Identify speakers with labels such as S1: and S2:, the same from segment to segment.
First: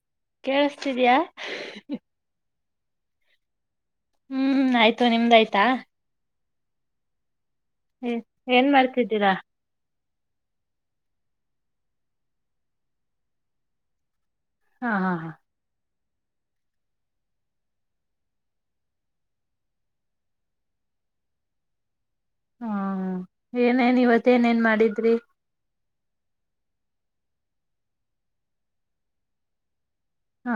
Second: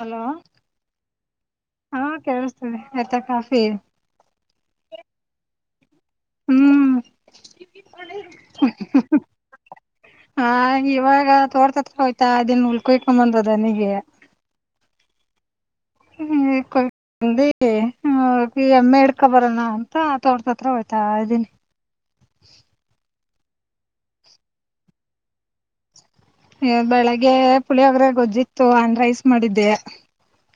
S1: Hello
S2: ಕೇಳಿಸತಿದ್ಯಾ
S1: ಹಾ ಕೇಳಸ್ತದೆ ಆಯ್ತಾ ಕಾಫಿ.
S2: ಹ್ಮ್ ಆಯ್ತು ನಿಮ್ದಾಯ್ತಾ
S1: ಹ್ಮ.
S2: ಹ್ಮ ಏನ್ ಮಾಡ್ತಿದ್ದೀರಾ.
S1: ಹ ಇವಾಗ ತೋರ್ತತ್ರ ಹೋಯ್ತಾ ಇದಿನ ಉಲ್ಕೊಯ್ಕೊ ಬಂದ ದನಿಗಿ
S2: ಹ್ಞಾ ಹಾ
S1: ಹೇ ಕೋಲ್ ಬೆ. ಹ ಪೆ ಯಮ್ಮೆ ಇಡ್ಕೊ ಬರೋಣ ಅಂತ ತೋಟ್ದ ಹತ್ರ ಹೋಯ್ತಾ ಇದ್ದೀನಿ.
S2: ಹ್ಮ ಏನೇನ್ ಇವತ್ ಏನೆನ್ ಮಾಡಿದ್ರಿ.
S1: ಏ ಬೆಳಗ್ಗೆ ಪುಳಿಯೊಗ್ರೆ ಗೊಜ್ಜಿತ್ತು ಆನ್ ರೈಸ್ ಮಾಡಿದ್ದೆ.
S2: ಹಾ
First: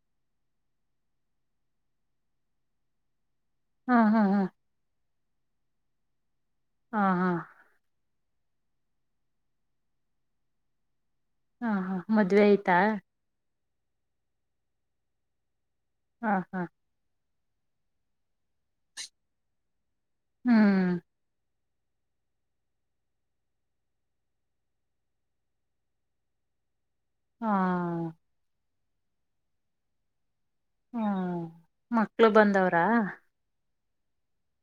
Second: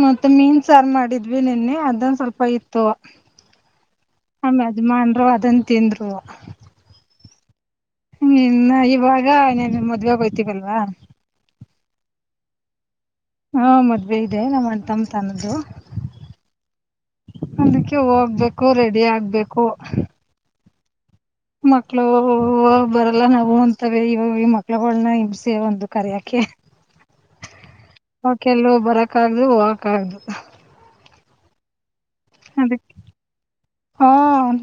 S1: ಮತ್ತೆ ಮೀನ್ ಸಾರ್ ಮಾಡಿದ್ವಿ ನಿನ್ನೆ ಅದನ್ ಸ್ವಲ್ಪ ಇತ್ತು.
S2: ಹಾ ಹಾ ಹಾ
S1: ವ ಅದಂತಿಂದ್ರು.
S2: ಹಾ ಹಾ
S1: ಹ್ಮ್ ಇನ್ನ ಇವಾಗ ನೀನ್ ಮದ್ವೆಗ್ ಹೋಯ್ತೀವಲ್ವಾ.
S2: ಹಾ ಹಾ ಮದ್ವೆ ಆಯ್ತಾ.
S1: ಹಾ ಮದ್ವೆ ಇದೆ ನಮ್ಮ ಅಣ್ತಮ್ಮ ತನ್ನ್ದು.
S2: ಹಾ ಹಾ
S1: ಅದಕ್ಕೆ ಹೋಗ್ಬೇಕು ರೆಡಿ ಆಗ್ಬೇಕು.
S2: ಹ್ಮ್
S1: ಮಕ್ಳು ಬರಲ್ಲ ನಾವು ಅಂತವೆ ಇವಾಗ ಮಕ್ಳುಗುಳ್ನ ಹಿಂಸೆ ಒಂದು ಕರ್ಯಕೆ. [unintelligible]
S2: ಹಾ
S1: ಬರಕಾಗ್ದು ಹೋಗಕ್ ಆಗ್ದು.
S2: ಹ್ಮ ಮಕ್ಳು ಬಂದವ್ರಾ.
S1: ಅದಕ್ಕೆ ಹಾ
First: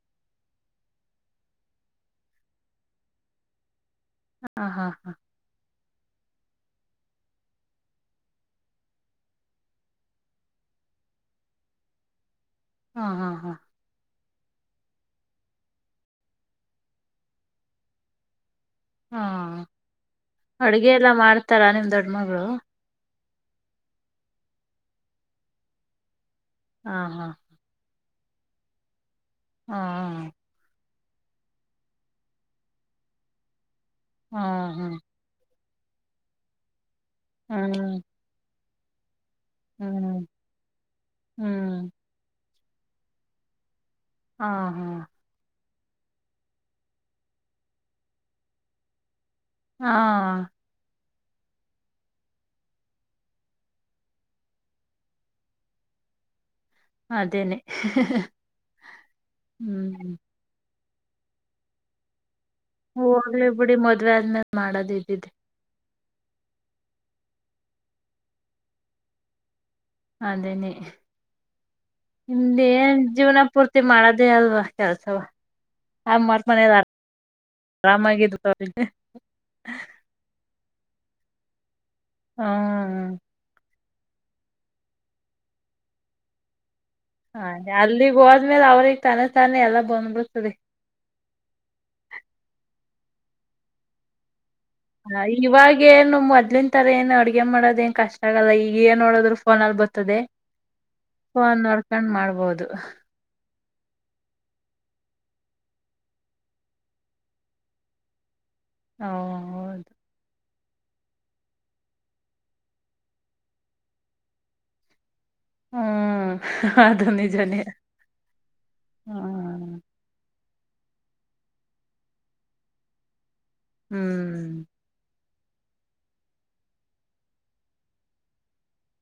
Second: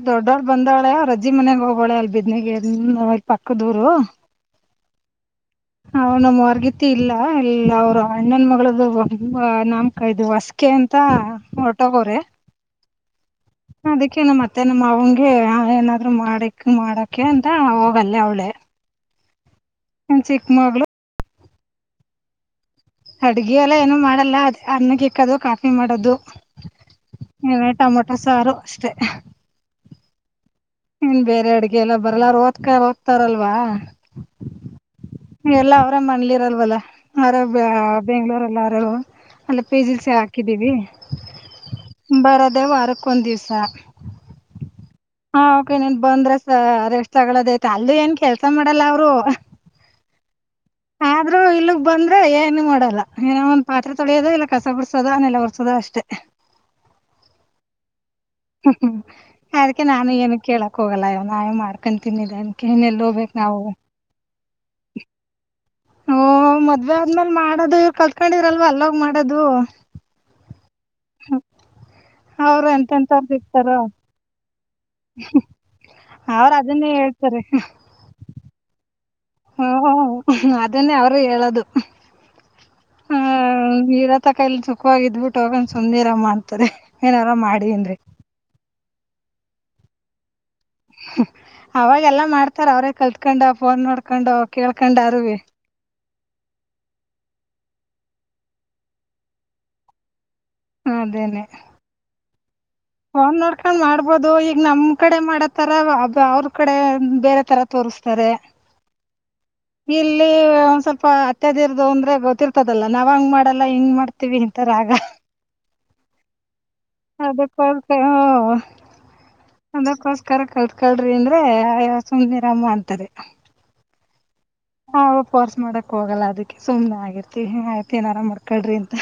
S1: ದೊಡ್ಡವಳು ಬಂದಾಳೆ ಅವ್ರಜ್ಜಿ ಮನೆಗ್ ಹೋಗಾಳೆ ಅಲ್ ಬಿದ್ನಗೆನ್ ಅಲ್ ಪಕ್ಕ ದೂರು.
S2: ಹಾ ಹಾ ಹಾ
S1: ಹ ನಮ್ಮ ಹೊರ್ಗತಿ ಇಲ್ಲ ಎಲ್ಲ ಅವ್ರ್ ಅಣ್ಣನ್ ಮಗಳ್ದಂಬ ನಾಮ್ಕ ಇದು ವಾಸ್ಕೆ ತೆ ಅಂತ ಹೊರ್ಟೋಗೋರೆ.
S2: ಹಾ ಹಾ ಹಾ
S1: ಕೆ ನಮ್ ಅತ್ತೇನು ಮಾವುಂಗೆ ಏನಾದ್ರು ಮಾಡಕ್ ಮಾಡಕೆ ಅಂತ ಹೋಗಲ್ ಅವ್ಳೇ.
S2: ಹಾ ಅಡ್ಗೆ ಎಲ್ಲಾ ಮಾಡ್ತಾರಾ ನಿಮ್ ದೊಡ್ ಮಗ್ಳು.
S1: ಅಡ್ಗೆ ಎಲ್ಲ ಏನು ಮಾಡಲ್ಲ ಅದ ಅನ್ನಗೆ ಇಕ್ಕದು ಕಾಫಿ ಮಾಡದು.
S2: ಹಾ ಹಾ
S1: ನೀ ಟೊಮೊಟೊ ಸಾರು ಅಷ್ಟೇ.
S2: ಹಾ
S1: ಇನ್ ಬೇರೆ ಅಡ್ಗೆ ಎಲ್ಲ ಬರ್ಲಾರ ಅವ್ರ್ ಓದ್ಕ ಹೋಗ್ತಾರಲ್ವಾ.
S2: ಹಾ ಹಾ
S1: ಎಲ್ಲ ಅವ್ರ ಮನೆಲಿರಲ್ವಲ್ಲ ಅವ್ರ
S2: ಹ್ಮ್
S1: ಬೆಂಗ್ಳೂರೆಲ್ಲ ಅವ್ರ. ಅಲ್ಲ ಪಿ ಜಿಲ್ಸ
S2: ಹ್ಮ್
S1: ಹಾಕಿದೀವಿ
S2: ಹ್ಮ್
S1: ಬರದೇ ವಾರಕ್ ಒಂದ್ ದಿವ್ಸ.
S2: ಹಾ ಹಾ
S1: ಹಾ ಓಕೆ ನೀನ್ ಬಂದ್ರೆಸ ರೆಷ್ಟ ತಗದೆ ಆಯ್ತ್ ಅಲ್ಲ ಏನ್ ಕೆಲ್ಸ ಮಾಡಲ್ಲ ಅವ್ರು.
S2: ಹಾ
S1: ಆದ್ರೂ ಇಲ್ಲಗ್ ಬಂದ್ರೆ ಏನು ಮಾಡಲ್ಲ ಏನ ಒಂದ್ ಪಾತ್ರೆ ತೊಳ್ಯದು ಇಲ್ಲ ಕಸ ಕುಡ್ಸೋದು ಇಲ ನೆಲ ಹೊರ್ಸೋದು ಅಷ್ಟೇ. ತ್ತ ಅ
S2: ಅದೇನೆ ಹಃ ಹಃ ಹ
S1: ಹ್ಮ್ಮ ಅದಕ್ಕೆ ನಾನು ಏನು ಕೇಳಕ್ ಹೋಗಲ್ಲ ನಾವೇ ಮಾಡ್ಕೊಂಡಂತನ್ನಿದೆ.
S2: ಹೋಗ್ಲಿ ಬಿಡಿ ಮದ್ವೆ ಆದ್ಮೇಲೆ ಮಾಡದ್ ಇದ್ದಿದ್ದೆ.
S1: ಓ ಮದ್ವೆ ಆದ್ಮೇಲ್ ಮಾಡೋದು ಇವ್ರು ಕತ್ಕೊಂಡಿದ್ರಲ್ವ ಅಲ್ಲೋಗ್ ಮಾಡೋದು.
S2: ಅದೇನೆ ನಿಮ್ದ
S1: ಅವ್ರು
S2: ಏನ್
S1: ಎಂತೆಂತವ್ರ್
S2: ಜೀವ್ನ
S1: ಸಿಗ್ತಾರೋ
S2: ಪೂರ್ತಿ ಮಾಡದೇ ಅಲ್ವಾ. ಕೆಲ್ಸವ ಹ ಮಾಡ್ಕ
S1: ಅವ್ರ್ ಅದನ್ನೇ ಹೇಳ್ತಾರೆ
S2: ಆರಾಮಾಗಿದ್ ಅವ್ರ.
S1: ಹ ಅದನ್ನೇ ಅವ್ರು ಹೇಳದು.
S2: ಹು
S1: ಇರತಕ ಇಲ್ ಸುಖವಾಗಿ ಇದ್ಬಿಟ್ಟು ಹೋಗೊನ ಸುಮ್ನಿರಮ್ಮ ಅಂತಾರೆ. ಏನಾರ
S2: ಹಾ
S1: ಮಾಡಿ ಅಂದ್ರೆ
S2: ಅಲ್ಲಿಗ್ ಹೋದ್ಮೇಲೆ ಅವ್ರಿಗೆ ತಾನೆ ತಾನೇ ಎಲ್ಲ ಬಂದ್ಬಿಡ್ತದೆ.
S1: ಅವಾಗೆಲ್ಲ ಮಾಡ್ತಾರ ಅವ್ರೇ ಕಲ್ತ್ಕೊಂಡ ಫೋನ್ ನೋಡ್ಕೊಂಡ.
S2: ಹ ಇವಾಗೇನು ಮೊದ್ಲನ್ ತರ ಏನ್ ಅಡ್ಗೆ ಮಾಡೋದು ಏನ್ ಕಷ್ಟ ಆಗಲ್ಲ, ಈಗ ಏನ್ ನೋಡೋರು ಫೋನ ಅಲ್ಲಿ ಬರ್ತದೆ.
S1: ಅದೇನೆ
S2: ಫೋನ್ ನೋಡ್ಕೊಂಡ್ ಮಾಡ್ಬೋದು.
S1: ಫೋನ್ ನೋಡ್ಕೊಂಡ್ ಮಾಡ್ಬೋದು, ಈಗ ನಮ್ ಕಡೆ ಮಾಡತರ ಅವ್ರ ಕಡೆ ಬೇರೆ ತರ ತೋ ಸ್ತಾರೆ
S2: ಹ ಹೌದು
S1: ಇಲ್ಲಿ ದ್ ಸ್ವಲ್ಪ ಅತ್ಯಾದಿರದು ಅಂದ್ರೆ ಗೊತ್ತಿರ್ತದಲ್ಲಾ ನಾವ್ ಹಂಗ್ ಮಾಡಲ್ಲ ಹಿಂಗ್ ಮಾಡ್ತೀವಿ ಅಂತರ ಆಗ.
S2: ಹ್ಮ್ ಅದು ನಿಜಾನೇ
S1: ಅದಕ್ಕೋಸ್ಕ ಹ
S2: ಹ್ಮ್
S1: ಅದಕ್ಕೋಸ್ಕ ಅರ ಕಲ್ತ್ ಕಳ್ರಿ ಅಂದ್ರೆಯ ಸುಮ್ನೆರಮ್ಮ ಅಂತಾರೆ.
S2: ಹ್ಮ್
S1: ಹಾ ಪೋರ್ಸ್ ಮಾಡಕ್ ಹೋಗಲ್ಲ ಅದಕ್ಕೆ ಸುಮ್ನೆ ಆಗಿರ್ತಿವ್ ಅತ್ ಏನಾರ ಮಾಡ್ಕಳ್ರಿ ಅಂತ.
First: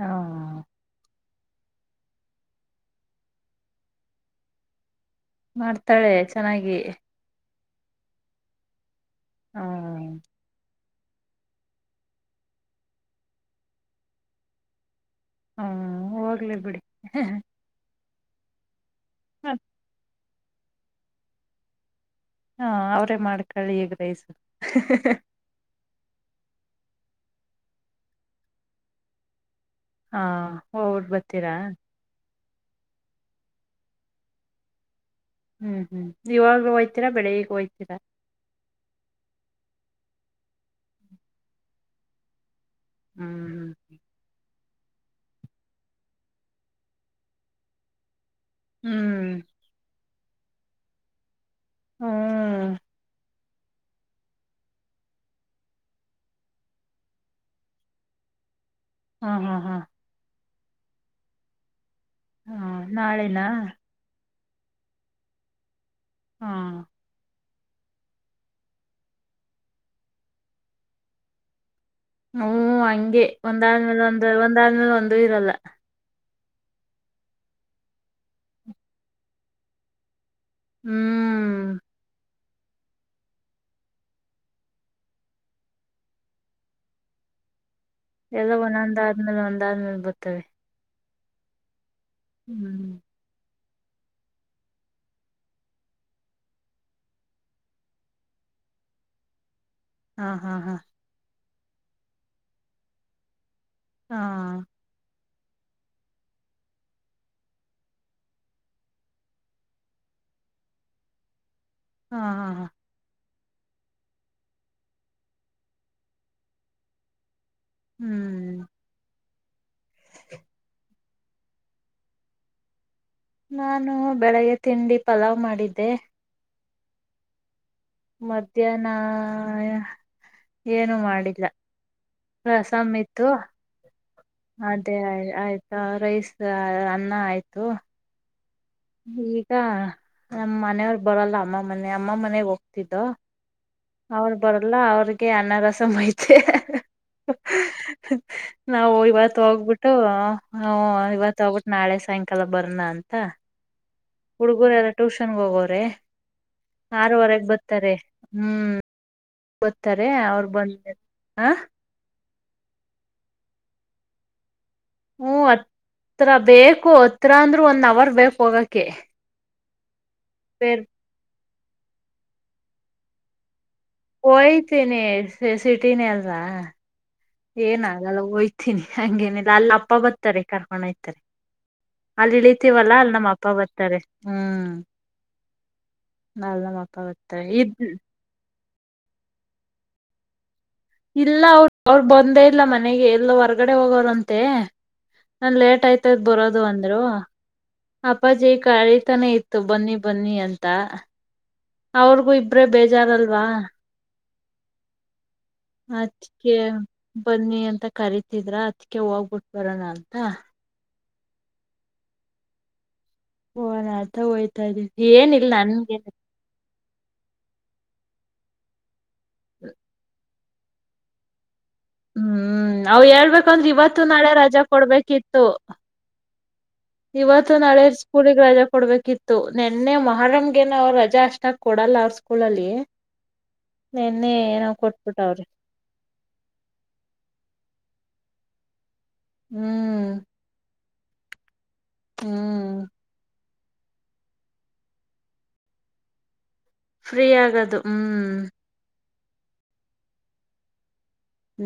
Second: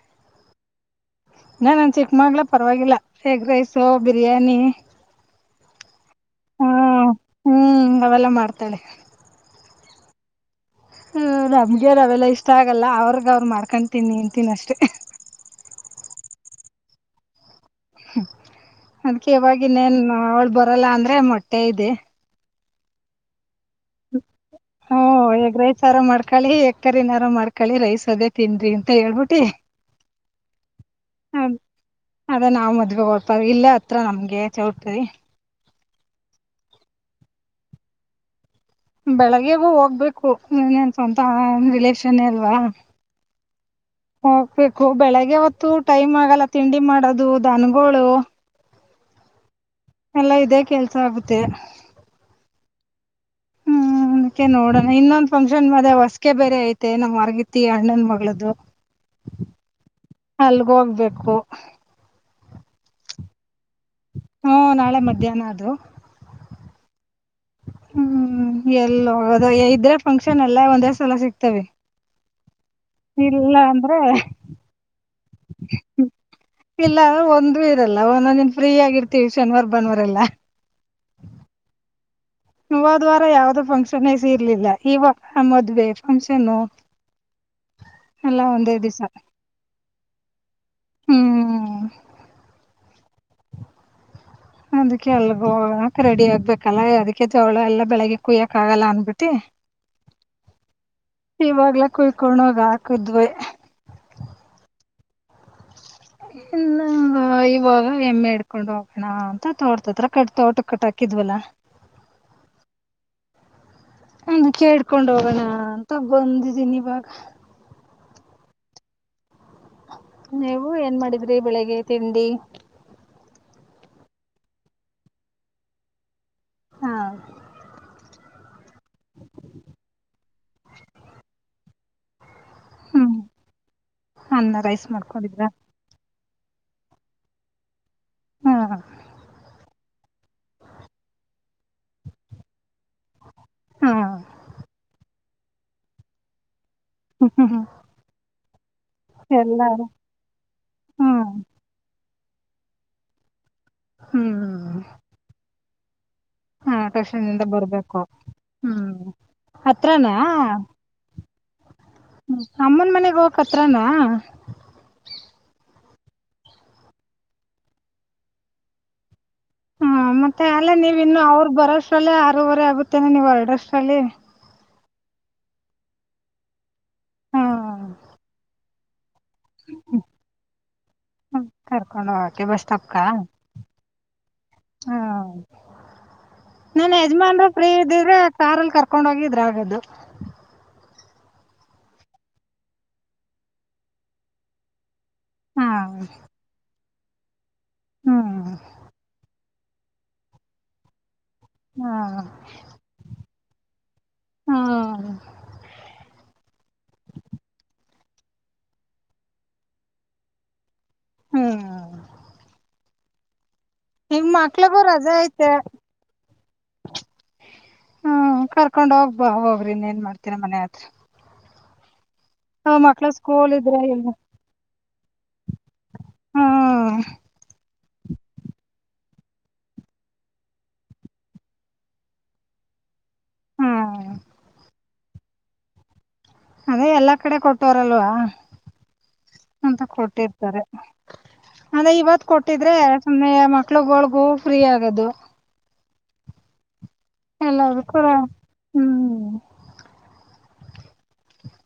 S2: ಹಾ
S1: ಇನ್ನ ಚಿಕ್ಕಮಗ್ಳು ಪರವಾಗಿಲ್ಲ, ಎಗ್ ರೈಸು, ಬಿರಿಯಾನಿ
S2: ಮಾಡ್ತಾಳೆ ಚೆನ್ನಾಗಿ
S1: ಹ್ಮ್ ಹ್ಮ್ ಅವೆಲ್ಲ ಮಾಡ್ತಾಳೆ.
S2: ಹ್ಮ
S1: ಹ ನಮ್ಗೆನ್ ಅವೆಲ್ಲಾ ಇಷ್ಟ ಆಗಲ್ಲ ಅವ್ರಗ ಅವ್ರು ಮಾಡ್ಕೊಂಡ್ ತಿಂತೀನಿ ಅಷ್ಟೇ.
S2: ಹ್ಮ ಹೋಗ್ಲೇ ಬಿಡಿ.
S1: ಅದ್ಕ್ಕೆ
S2: ಹ
S1: ಇವವಾಗಿನ್ನೇನ್ ಅವಳು ಬರಲ್ಲ ಅಂದ್ರೆ ಮೊಟ್ಟೆ ಇದೆ.
S2: ಹಾ ಅವ್ರೇ ಮಾಡ್ಕೊಳ್ಳಿ ಎಗ್ ರೈಸು.
S1: ತರ್ಕಾರಿ ಏನಾರು ಮಾಡ್ಕೊಳ್ಳಿ ರೈಸ್ ಅದೇ ತಿನ್ರಿ ಅಂತ ಹೇಳ್ಬಿಟ್ಟಿ
S2: ಹಾ ಹೋಗ್ಬಿಟ್
S1: ಅದ್
S2: ಬರ್ತೀರಾ?
S1: ಅದೇ ನಾವ್ ಮದ್ವೆ ಹೊಡ್ಪಾರ ಇಲ್ಲೇ ಹತ್ರ ನಮ್ಗೆ ಚೌಟರಿ.
S2: ಹ್ಮ್ ಹ್ಮ್ ಇವಾಗ ಹೋಯ್ತೀರಾ ಬೆಳಿಗ್ಗಿಗ್ ಹೋಯ್ತಿರಾ?
S1: ಬೆಳಗ್ಗೆಗೂ ಹೋಗ್ಬೇಕು ಇನ್ನೆನ್ ಸ್ವಂತ ರಿಲೇಷನ್ ಏ ಅಲ್ವಾ.
S2: ಹ್ಮ್ ಹ್ಮ್್ಮ
S1: ಬೇಕು ಬೆಳಿಗ್ಗೆ ಹೊತ್ತು ಟೈಮ್ ಆಗಲ್ಲ ತಿಂಡಿ ಮಾಡೋದು, ದನ್ಗಳು.
S2: ಹ್ಮ್
S1: ಎಲ್ಲಾ ಇದೇ ಕೆಲ್ಸ ಆಗುತ್ತೆ.
S2: ಹ್ಮ್
S1: ಹ್ಮ್ ಅದ್ಕೆ ನೋಡೋಣ, ಇನ್ನೊಂದ್ ಫಂಕ್ಷನ್ ಅದೆ ಹೊಸಗೆೆ ಬೇರೆ ಐತೆ ನಮ್ ವಾರಗತಿ ಅಣ್ಣನ್ ಮಗಳದ್ದು.
S2: ಹಾ ಹಾ ಹಾ
S1: ಅಲ್ಗೆ ಹೋಗ್ಬೇಕು.
S2: ಹಾ ನಾಳೆನಾ
S1: ಹ್ಮ ನಾಳೆ ಮಧ್ಯಾಹ್ನ ಅದು.
S2: ಹಾ
S1: ಹ್ಮ್ ಎಲ್ಲೋಗದೋ ಇದ್ರೆ ಫಂಕ್ಷನ್ ಎಲ್ಲ ಒಂದೇ ಸಲ ಸಿಕ್ತವಿ.
S2: ಹ್ಮ್ ಹಂಗೆ ಒಂದಾದ್ಮೇಲೆ ಒಂದ, ಒಂದಾದ್ಮೇಲೆ ಒಂದ ಇರಲ್ಲ.
S1: ಇಲ್ಲ ಒಂದ ಇರಲ್ಲ, ಒಂದೊಂದನ್ ಫ್ರೀ ಆಗಿರ್ತೀವಿ ಶನಿವಾರ ಭಾನುವಾರ ಎಲ್ಲಾ.
S2: ಹ್ಮ್
S1: ಹೋದ ವಾರ ಯಾವುದು ಫಂಕ್ಷನ್ ಇರ್ಲಿಲ್ಲ ಇವಾಗ ಮದ್ವೆ ಫಂಕ್ಷನ್. [inaudible] ಎಲ್ಲಾ
S2: ಎಲ್ಲ
S1: ಒಂದೇ
S2: ಒಂದೊಂದ್
S1: ದಿವ್ಸ
S2: ಆದ್ಮೇಲೆ ಒಂದಾದ್ಮೇಲೆ ಬರ್ತವೆ.
S1: ಹ್ಮ್
S2: ಹ್ಮ್ [inaudible]
S1: ಅದಕ್ಕೆ ಅಲ್ಗ ಹೋಗಕ್ ರೆಡಿ ಆಗ್ಬೇಕಲ್ಲ ಅದಕ್ಕೆ ತ ಅವಳ ಎಲ್ಲಾ ಬೆಳಿಗ್ಗೆ ಕುಯ್ಯಕ್ ಆಗಲ್ಲ ಅಂದಬಿಟ್ಟಿ
S2: ಹಾ ಹಾ ಹಾ
S1: ಇವಾಗ್ಲೆ ಕುಯ್ಕೊಂಡೋಗ ಹಾಕದ್ವೆ.
S2: ಹಾ
S1: ಇಲ್ಲ ಇವಾಗ ಹೆಮ್ಮೆ ಹಿಡ್ಕೊಂಡು ಹೋಗೋಣ ಅಂತ ತೋಟದತ್ರ ಕಟ್ ತೋಟ ಕಟಾಕಿದ್ವಲ್ಲ.
S2: ಹಾ ಹಾ ಹಾ.
S1: ಒಂದ್ ವಿಕ್ಕೆ ಹಿಡ್ಕೊಂಡ್ ಹೋಗಣ ಅಂತ ಬಂದಿದ್ದೀನಿ ಇವಾಗ.
S2: ಹ್ಮ್
S1: ನೀವು ಏನ್ ಮಾಡಿದ್ರಿ ಬೆಳಿಗ್ಗೆ ತಿಂಡಿ.
S2: ನಾನು ಬೆಳಿಗ್ಗೆ ತಿಂಡಿ ಪಲಾವ್ ಮಾಡಿದ್ದೆ.
S1: ಹಾ
S2: ಮಧ್ಯಾಹ್ನ ಏನು ಮಾಡಿಲ್ಲ. ರಸಂ
S1: ಹ್ಮ್
S2: ಇತ್ತು.
S1: ಅನ್ನ ರೈಸ್
S2: ಅದೇ
S1: ಮಾಡ್ಕೊಂಡಿದ್ರ
S2: ಆಯ್ತಾ ರೈಸ್ ಅನ್ನ ಆಯ್ತು.
S1: ಹಾ
S2: ಈಗ ನಮ್ಮ ಮನೆಯವರು ಬರಲ್ಲ ಅಮ್ಮ ಮನೆ ಅಮ್ಮ ಮನೆಗ್ ಹೋಗ್ತಿದ್ದೋ.
S1: ಹಾ
S2: ಅವ್ರ್ ಬರಲ್ಲ ಅವ್ರಿಗೆ ಅನ್ನ ರಸಮೈತೆ ಹಾ.
S1: ಹ್ಮ್ ಹ್ಮ್
S2: ನಾವು ಇವತ್
S1: ಎಲ್ಲಾರು
S2: ಹೋಗ್ಬಿಟ್ಟು ಹು
S1: ಹ್ಮ್
S2: ಇವತ್ ಹೋಗ್ಬಿಟ್ಟು ನಾಳೆ ಸಾಯಂಕ್ ಕಾಲ ಬರ್ನ ಅಂತ ಹುಡ್ಗರೆ
S1: ಹ್ಮ್
S2: ಎಲ್ಲ ಟ್ಯೂಷನ್ ಹೋಗವ್ರೆ.
S1: ಹಾ
S2: ಆರು
S1: ಇಂದ
S2: ವರೆಗ್ ಬತ್ತರೆ
S1: ಬರ್ಬೇಕು
S2: ಹ್ಮ್. ಬತ್ತರೆ
S1: ಹತ್ರಾನಾ
S2: ಅವ್ರ್ ಬಂದ್ ಮೇಲ್ ಹ.
S1: ಹ್ಮ್ ಅಮ್ಮನ್ ಮನೆಗ್ ಹೋಗೋಕ್ ಹತ್ರಾನಾ.
S2: ಹು ಹ ತ್ರ ಬೇಕು ಹತ್ರ ಅಂದ್ರರು ಒಂದ್ ನವರ್ ಬೇಕು ಹೋಗಕೆ.
S1: ಹ್ಮ ಮತ್ತೆ ಅಲ್ಲೇ
S2: ಬೇರ್
S1: ನೀವ್ ಇನ್ನು ಅವ್ರ್ ಬರೋಷ್ಟಲ್ಲೇ ಆರೂವರೆ ಆಗುತ್ತೇನೆ ನೀವು ಹೊರ್ಡೋಷ್ಟ್ರಲ್ ಕಲಿ
S2: ತಿನಿ ಸಿಟಿನೇ ಅಲ್ವಾ ಏನ್
S1: ಹ್ಮ್
S2: ಆಗಲ್ಲ ಹೊಯ್ತಿನಿ. ಹಂಗೇನಿಲ್ಲ ಅಲ್ ಅಪ್ಪ ಬತ್ತರೆ ಕರ್ಕೊಂಡೊಯ್ತರೆ.
S1: ಕರ್ಕೊಂಡ್
S2: ಅಲ್
S1: ಹೋಗಕೆ ಬಸ್ ಸ್ಟಾಪ್ಕ
S2: ಇಳಿತೀವಲ್ಲಾ ಅಲ್ ನಮ್ಮ ಅಪ್ಪ ಬತ್ತರೆ ಹ್ಮ್. ಅಲ್ಲಿ ನಮ್ಮ
S1: ನಿನ್
S2: ಅಪ್ಪ ಬರ್ತಾರೆ
S1: ಯಜಮಾನ್ರು ಫೀ
S2: ಇದ್
S1: ಇದಿದ್ರೆ ಕಾರ್ಲ್ ಕರ್ಕೊಂಡ ಹೋಗಿದ್ರೆ ಆಗದು.
S2: ಇಲ್ಲ ಅವ್ ಅವ್ರ್ ಬಂದೇ ಇಲ್ಲ ಮನೆಗೆ ಎಲ್ಲೋ ಹೊರ್ಗಡೆ ಹೋಗೋರಂತೆ. ನನ್
S1: ಹಾ
S2: ಲೇಟ್ ಆಯ್ತದ್ ಬರೋದು ಅಂದ್ರು
S1: ಹ್ಮ್
S2: ಅಪ್ಪಾಜಿ ಕಾಯ್ತಾನೆ ಇತ್ ತು ಬನ್ನಿ ಬನ್ನಿ ಅಂತ
S1: ಹಾ
S2: ಅವ್ರಿಗೂ ಇಬ್ರೇ ಬೇಜಾರಲ್ವಾ.
S1: ಹು.
S2: ಅದಕ್ಕೆ ಬನ್ನಿ ಅಂತ ಕರಿತಿದ್ರ ಅದಕ್ಕೆ ಹೋಗ್ಬಿಟ್ ಬರೋಣ ಅಂತ.
S1: ಹುಮ್
S2: ಹೋಗೋಣ ಅಂತ
S1: ನಿಮ್
S2: ಹೋಯ್ತಾ
S1: ಮಕ್ಳುಗು
S2: ಇದೀವಿ
S1: ರಜಾ ಐತೆ.
S2: ಏನಿಲ್ಲ ನನ್ಗೇನ
S1: ಹ್ಮ ಕರ್ಕೊಂಡ್ ಹೋಗ್ಬ ಹೋಗ್ರಿ ಇನ್ ಏನ್ ಮಾಡ್ತೀರ ಮನೆ ಹತ್ರ.
S2: ಹ್ಮ್ ಅವ್
S1: ಮಕ್ಳು ಸ್ಕೂಲ್
S2: ಹೇಳ್ಬೇಕಂದ್ರೆ
S1: ಇದ್ರೆ
S2: ಇವತ್ತು
S1: ಇಲ್ಲ
S2: ನಾಳೆ ರಜಾ ಕೊಡ್ಬೇಕಿತ್ತು.
S1: ಹು
S2: ಇವತ್ತು ನಾಳೆ ಸ್ಕೂಲಿಗ್ ರಜಾ ಕೊಡ್ಬೇಕಿತ್ ತು ನೆನ್ನೆ ಮೊಹರಂಗೆನು ರಜಾ ಅಷ್ಟಾಗ್ ಕೊಡಲ್ಲ ಅವ್ರ್ ಸ್ಕೂಲಲ್ಲಿ.
S1: ಹ್ಮ್
S2: ನೆನ್ನೆ ಏನೊ ಕೊಟ್ಬುಟ್ವ್ರೆ.
S1: ಅದೇ ಎಲ್ಲಾ ಕಡೆ ಕೊಟೋವ್ರಲ್ವಾ ಅಂತ
S2: ಹ್ಮ್
S1: ಕೊಟ್ಟಿರ್ತಾರೆ. ಅದ ಇವತ್ ಕೊಟ್ಟಿದ್ರೆ
S2: ಹ್ಮ್
S1: ಸುಮ್ಮನೆಯ ಮಕ್ಳುಗುಳ್ಗೂ ಫ್ರೀ ಆಗದು.
S2: ಫ್ರೀ ಆಗದು
S1: ಎಲ್ಲಾರೂ ಕೂಡ
S2: ಹ್ಮ್
S1: ಹ್ಮ್.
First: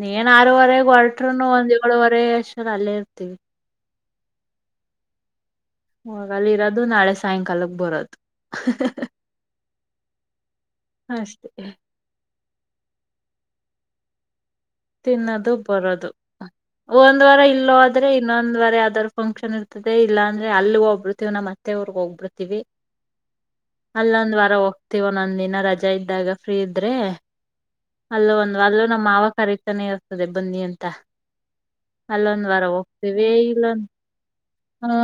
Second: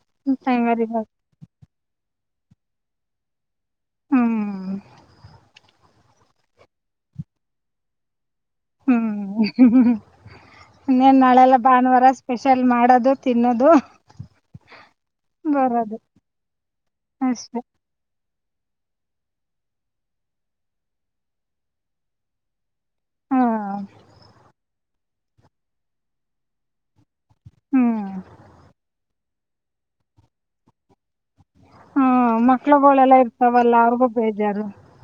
S2: ನೀನ್ ಆರೂವರೆಗ್
S1: ಟೈಮರಿಗ
S2: ಹೊರಟರುನು ಒಂದ್ ಏಳುವರೆ ಅಷ್ಟರ ಅಲ್ಲೇ ಇರ್ತೀವಿ.
S1: ಹ್ಮ್
S2: ವೊಗ್ ಅಲ್ ಇರೋದು ನಾಳೆ ಸಾಯಂಕಾಲಕ್ ಬರದು.
S1: ಹ್ಮ್ ಹ ಹ ಇನ್ನೇನ್ ನಾಳೆಲ್ಲ
S2: ಅಷ್ಟೇ
S1: ಭಾನ್ವಾರ ಸ್ಪೆಷಲ್ ಮಾಡೋದು. ತಿನ್ನದು.
S2: ತಿನ್ನದು ಬರದು ಒಂದ್ ವಾರ
S1: ಅಷ್ಟೆ
S2: ಇಲ್ ಹೋದ್ರೆ ಇನ್ನೊಂದ್ ವರೆ ಯಾವ್ದಾದ್ರು ಫಂಕ್ಷನ್ ಇರ್ತದೆ ಇಲ್ಲ ಅಂದ್ರೆ ಅಲ್ ಹೋಗ್ಬಿಡ್ತಿವಿ ನಮ್ಮ ಮತ್ತೆ ಊರ್ಗ್ ಹೋಗ್ಬಿಡ್ತಿವಿ.
S1: ಹ
S2: ಅಲ್ಲೊಂದ್ ವಾರ ಹೋಗ್ತವ್ ಓನೊಂದ್ ದಿನ ರಜಾ ಇದ್ದಾಗ ಫ್ರೀ ಇದ್ರೆ.
S1: ಹ್ಮ್
S2: ಅಲ್ಲು ಒಂದ್ ಅಲ್ಲೂ ನಮ್ಮ ಮಾವ ಕರಿತಾನೆ ಇರ್ತದೆ ಬನ್ನಿ ಅಂತ.
S1: ಹ
S2: ಅಲ್ಲೊಂದ್ ವಾರ
S1: ಮಕ್ಳುಗಳೆಲ್ಲ
S2: ಹೋಗ್ತೀವಿ
S1: ಇರ್ತಾವಲ್ಲ
S2: ಇಲ್ಲೊಂದ್
S1: ಅವ್ರಿಗೂ ಬೇಜಾರು
S2: ಹುಂ.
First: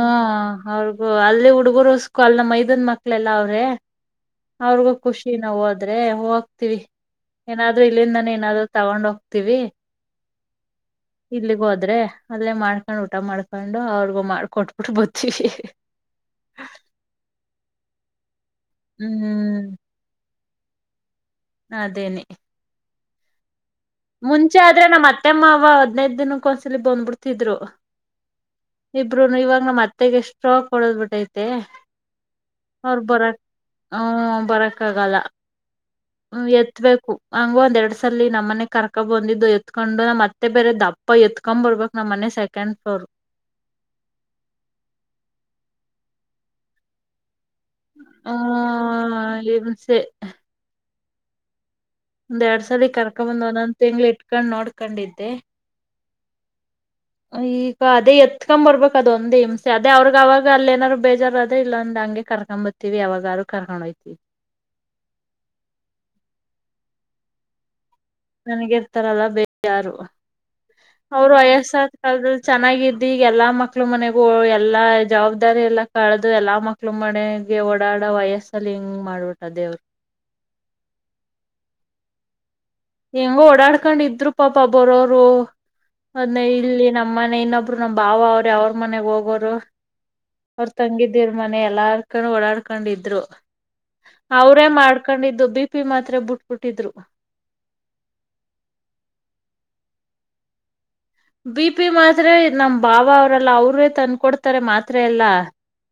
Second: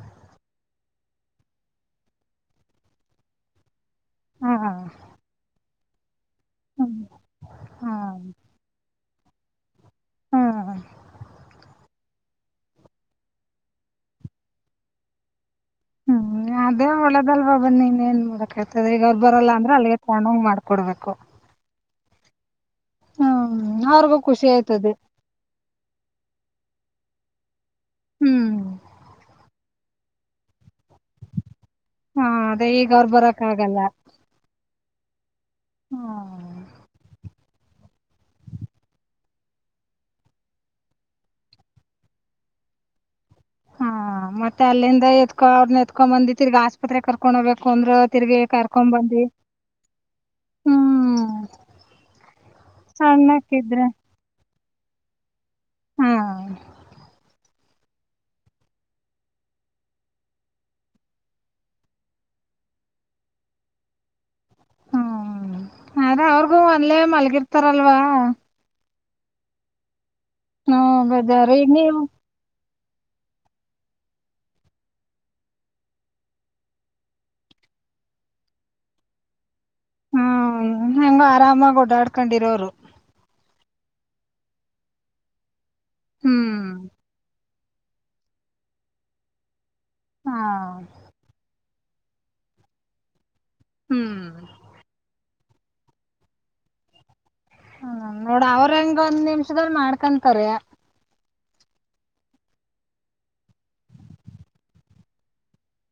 S2: ಅವ್ರಗು ಅಲ್ ಹುಡಗುರು ಸ್ಕಾಲ ನಮ್ಮ ಮೈದಂದ್ ಮಕ್ಳೆಲ್ಲಾ ಅವ್ರೆ.
S1: ಹ
S2: ಅವ್ರಗೂ ಖುಷಿನ ಹೋದ್ರೆ ಹ ಹೋಗ್ತವಿ
S1: ಹ್ಮ್
S2: ಏನಾದ್ರು
S1: ಹ
S2: ಇಲ್ಲಿಂದ ನಾನ ಏನಾದ್ರು ತಗೊಂಡ್ ಹೋಗ್ತಿವಿ
S1: ಹ್ಮ್
S2: ಇಲ್ಲಿಗ ಹೋದ್ರೆ ಅದ್ರೇ ಮಾಡ್ಕೊಂಡ್ ಊಟ ಮಾಡ್ಕೊಂಡು ಅವ್ರಗ ಮಾಡ್ಕೊಟ್ಬಿಟ್ಟು ಬತೀವಿ
S1: ಹ್ಮ್ ಅದೇ ಒಳ್ಳೆದಲ್ ಬಾಬನ್ ನೀನ್ ಏನ್ಕ್ ಹೇತದ ಈಗ ಅವ್ರು ಬರಲ್ಲ
S2: ಹ್ಮ್
S1: ಅಂದ್ರ ಅಲ್ಲಿಗೆ ತಗಣಂಗ್ ಮಾಡ್ ಕೊಡಬೇಕು
S2: ಅದೇನೆ
S1: ಹಾ
S2: ಮುಂಚೆ ಆದ್ರೆ ನಮ್ಮ್ ಅತ್ತೆಮ್ಮ ಅವವ ಹದ್ನೈದ ದಿನಕ್ಕ ಒಂದ್ಸಲಿ ಬಂದ್ಬಿಡ್ತಿದ್ರು
S1: ಹ್ಮ್
S2: ಇಬ್ರು ಇವಾಗ ನಮ್ಮ್ ಮತ್ತೆೆಗೆ ಎಷ್ಟ ಕೊಡದ್ಬಿಟ್ಟೈತೆ
S1: ಹ ಅದೇ ಈಗ
S2: ಅವ್ರ ಬರಕ್
S1: ಆಗಲ್ಲ
S2: ಹ ಬರಕ್ ಆಗಲ್ಲ
S1: ಹ್ಮ್
S2: ಎತ್ಬೇಕು ಹಂಗ ಒಂದ ಎರಡ್ ಸಲ ನಮ್ಮನೆಗ್ ಕರ್ಕ ಬಂದಿದ್ದು ಎತ್ಕೊಂಡು ನ್ ಮತ್ತೆ ಬೇರೆ ದಪ್ಪ ಪ ಎತ್ಕೊ್ ಬರ್ಬೇಕಕ್ ನಮ್ಮ್ ಮನೆ ಸೆಕಂಡ್ ಫ್ಲೋರ್
S1: ಹಾ ಮತ್ತೆ ಅಲ್ಲಿಂದ ಎತ್ಕೊ ಅವ್ರನ್ನ ಎತ್ಕೊ ಬಂದಿ ತಿರ್ಗಿ ಆಸ್ಪತ್ರೆಗೆ ಕರ್ಕೊಂಡ ಹೋಗಬೇಕು ಕಂದ್ರ
S2: ಹ್ಮ
S1: ತಿರ್ಗಿ ಕರ್ಕೊಂಡ ಬಂದವಿ ಹ್ಮ್
S2: ಒಂದ್ ಎರಡ್ ಸಾರಿ ಕರ್ಕೊಂಬಂದ್ ಒಂದೊಂದ್
S1: ಸಣ್ಣಕ್ಕಿದ್ರೆ
S2: ತಿಂಗ್ಳ ಇಟ್ಕೊಂಡ್ ನೋಡ್ಕೊಂಡಿದ್ದೆ
S1: ಹ್ಮ
S2: ಈಗ ಅದೇ ಎತ್ಕೊ್ ಬರ್ಬೇಕು ಅದು ಒಂದ್ ಹಮಸೆ ಅದೇ ಅವ್ರಗ್ ಅವಾಗ ಅಲ್ಲಿ ಏನಾರ್ರು ಬೇಜಾರು ಅೇ ಇಲ್ಲ ಅಂದ ಹಂಗೆ ಕ ಕರ್ಕೊಂಡ್ ಬರ್ತೀವಿ ಅವವಾಗೂ ಕರ್ಕೊಂಡೋಯ್ತಿವಿ
S1: ಹ್ಮ ಆದ್ರೆ ಅವ್ರಗೂ ಒಂದ್ಲೆೇ ಮಲ್ಗಿರ್ತಾರಲ್ವಾ
S2: ನನಗರ್ತಾರಲ್ಲ ಬೇ ಯಾರು
S1: ಹಾ
S2: ಅವ್ರು
S1: ಬೇಜಾರು ಈಗ
S2: ವಯಸ್ಸಾದ
S1: ನೀವು
S2: ಕಾಲದಲ್ಲಿ ಚೆನ್ನಾಗ ಇದ ಈಗ ಎಲ್ಲಾ ಮಕ್ಳು ಮನೆಗೂ ಎಲ್ಲಾ ಜವಾಬ್ದಾರಿ ಎಲ್ಲಾ ಕಳೆದುು ಎಲ್ಲಾ ಮಕ್ಳು ಮನೆಗೆ ಓಡಾಡ ಬಡ ವಯಸ್ಸಲ್ಲಿ ಹಿಂಗ ಮಾಡ್ಬಿಟ್ಟ ಅದೇವ್ರರು
S1: ಹ್ಮ ಹೆಂಗ ಆರಾಮಾಗಿ ಓಡಾಡ್ಕೊಂಡಿರೋರು
S2: ಹೆಂಗ ಓಡಾಡ್ಕೊಂಡಿದ್ರು ಪಾಪ ಬರೋರು ಅದ್ನ್ನ
S1: ಹ್ಮ್
S2: ಇಲ್ಲಿ ನಮ್ಮ ಮನೆ ಇನ್ನೊಬ್ ಬ್ರು ನಮ ಬಾವ ಅವ್ರರು ಅವ್ರ ಮನೆಗ್ ಹೋಗೋರು
S1: ಹಾ
S2: ಅವ್ರ ತಂಗಿದ್ದಿರ್ ಮನೆ ಎಲ್ಲಾರ್ ಕೊಂಡು ಓಡಾಡ್ಕೊಂಡಿದ್ರು
S1: ಹ್ಮ್
S2: ಅವರೇ ಮಾಡ್ಕೊಂಡಿದ್ದು ಬಿಪಿ ಮಾತ್ರ ಬುಟ್ಬುಟ್ಟಿದ್ರು
S1: ಹ್ಮ ನೋಡ ಅವ್ರಂಗ ಒಂದ್ ನಿಮಿಷಲ್ ಮಾಡ್ಕೊಂತಾರ
S2: ಬಿ ಪಿ ಮಾತ್ರ ನಮ್ ಬಾವ ಅವ್ರಲ್ಲ ಅವ್ರೇ ತಂದಕೊಡ್ತಾರೆ ಮಾತ್ ಎಲ್ಲಾ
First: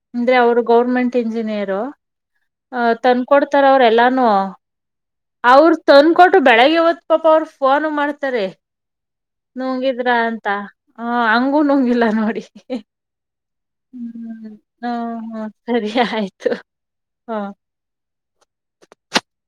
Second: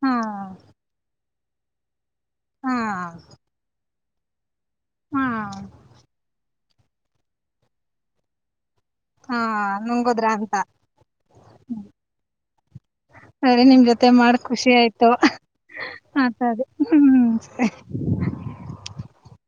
S1: ಹಾ
S2: ಅಂದ್ರೆ ಅವರು ಗೌರ್ಮೆಂಟ್ ಇಂಜಿನಿಯರು
S1: ಹಾ
S2: ಅ ತಂದಕ ಕೊಡ್ತಾರ ಅವ್ರ ಎಲ್ಲ
S1: ಹಾ
S2: ಅವರು ತಂದಕೊಟ್ಟು ಬೆಳಗ್ಗೆವತ್ತು ಪಾಪ ಅವರು ಫೋನ್ ಮಾಡ್ತಾರೆ
S1: ಹಾ
S2: ನುಂಗಿದ್ರ ಅಂತ ಹ ಹಂಗೂ ನಂಗಿಲ್ಲ ನೋಡಿ
S1: ಸರಿ ನಿಮ್ ಜೊತೆ
S2: ಹ್ಮ್
S1: ಮಾಡ ಖುಷಿ
S2: ಹ್ಮ
S1: ಆಯ್ತು
S2: ಹ್ಮ ಸರಿ
S1: ಆತ
S2: ಆಯ್ತು
S1: ಅದ ಹ್ಮ್
S2: ಹಾ
S1: ಸರಿ [unintelligible]